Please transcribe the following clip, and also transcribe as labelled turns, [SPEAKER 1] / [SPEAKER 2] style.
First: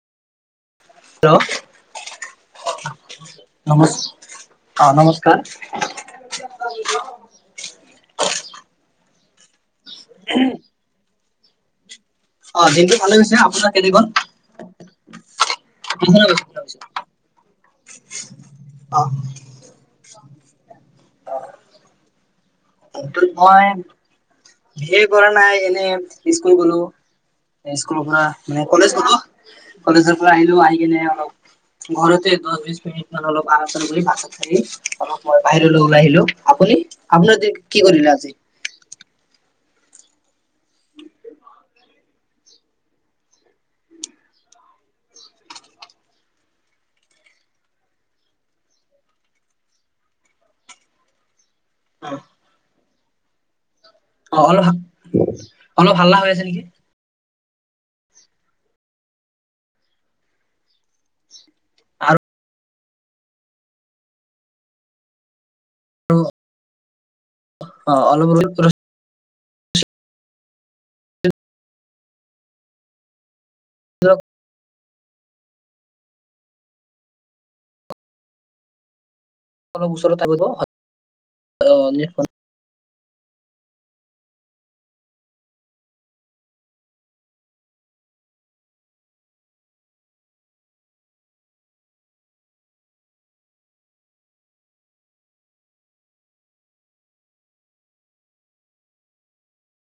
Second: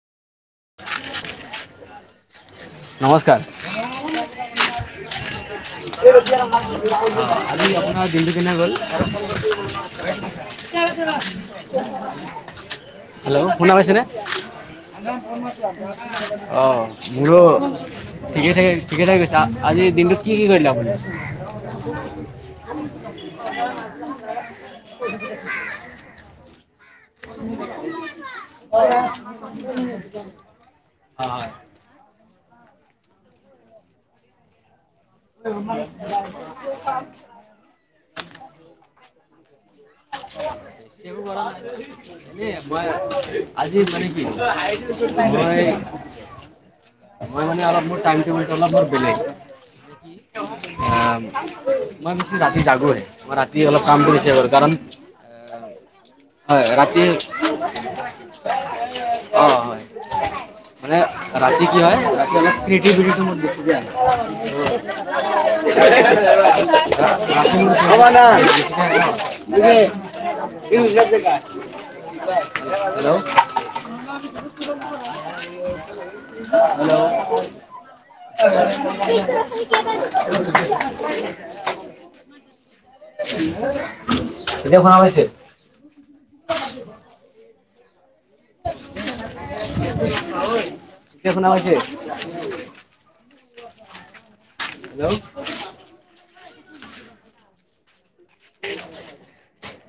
[SPEAKER 1] Hello নমস্
[SPEAKER 2] অ আজি আপোনাৰ দিনটো কেনে গ'ল [unintelligible]
[SPEAKER 1] অ দিনটো ভালে গৈছে
[SPEAKER 2] হেল্ল'
[SPEAKER 1] আপোনাৰ
[SPEAKER 2] শুনা
[SPEAKER 1] কেনে
[SPEAKER 2] পাইছেনে
[SPEAKER 1] গ'ল অ মই
[SPEAKER 2] অ মোৰো ঠিকে থাকে ঠিকে থাকে গৈছে আজিৰ দিনটোত কি কি কৰিলা তুমি?
[SPEAKER 1] সেই কৰা নাই এনে স্কুল গলো। স্কুলৰ পৰা মানে কলেজ গলো কলেজৰ পৰা আহিলো আহি কিনে
[SPEAKER 2] হয়
[SPEAKER 1] অলপ ঘৰতে দহ বিশছ মিনিটমান অলপ আৰাম চাৰাম কৰি ভাত চাত খাই অলপ সময় বাহিৰলৈ ওলাই আহিলো, আপুনি? আপোনাৰ দি কি কৰিলে আজি? [inaudible]
[SPEAKER 2] [unintelligible] ব আজি বাৰ কি [unintelligible] মই মানে অলপ মোৰ টাইম টেবুল টো অলপ বেলেগ অ মই বেছি ৰাতি জাগোহে মই ৰাতি অলপ কাম কৰিছে
[SPEAKER 1] অ
[SPEAKER 2] বাৰু
[SPEAKER 1] অলপ
[SPEAKER 2] কাৰণ
[SPEAKER 1] অলপ হাল্লা হৈ আছে নেকি
[SPEAKER 2] হয় ৰাতি অ হয় মানে ৰাতি কি হয়
[SPEAKER 1] আৰু
[SPEAKER 2] ৰাতি অলপ ক্সিয়েতিবিলিতি টো বেছি
[SPEAKER 1] অ অলপ
[SPEAKER 2] আহে [unintelligible] [unintelligible] [unintelligible] হেল্ল'
[SPEAKER 1] অলপ
[SPEAKER 2] [unintelligible] [unintelligible] হেল্ল
[SPEAKER 1] ওচৰত
[SPEAKER 2] [unintelligible]
[SPEAKER 1] আহিব
[SPEAKER 2] [inaudible] [unintelligible] এতিয়া শুনা পাইছে [unintelligible] ঐ এতিয়া শুনা পাইছে [unintelligible] হেল্ল' [unintelligible]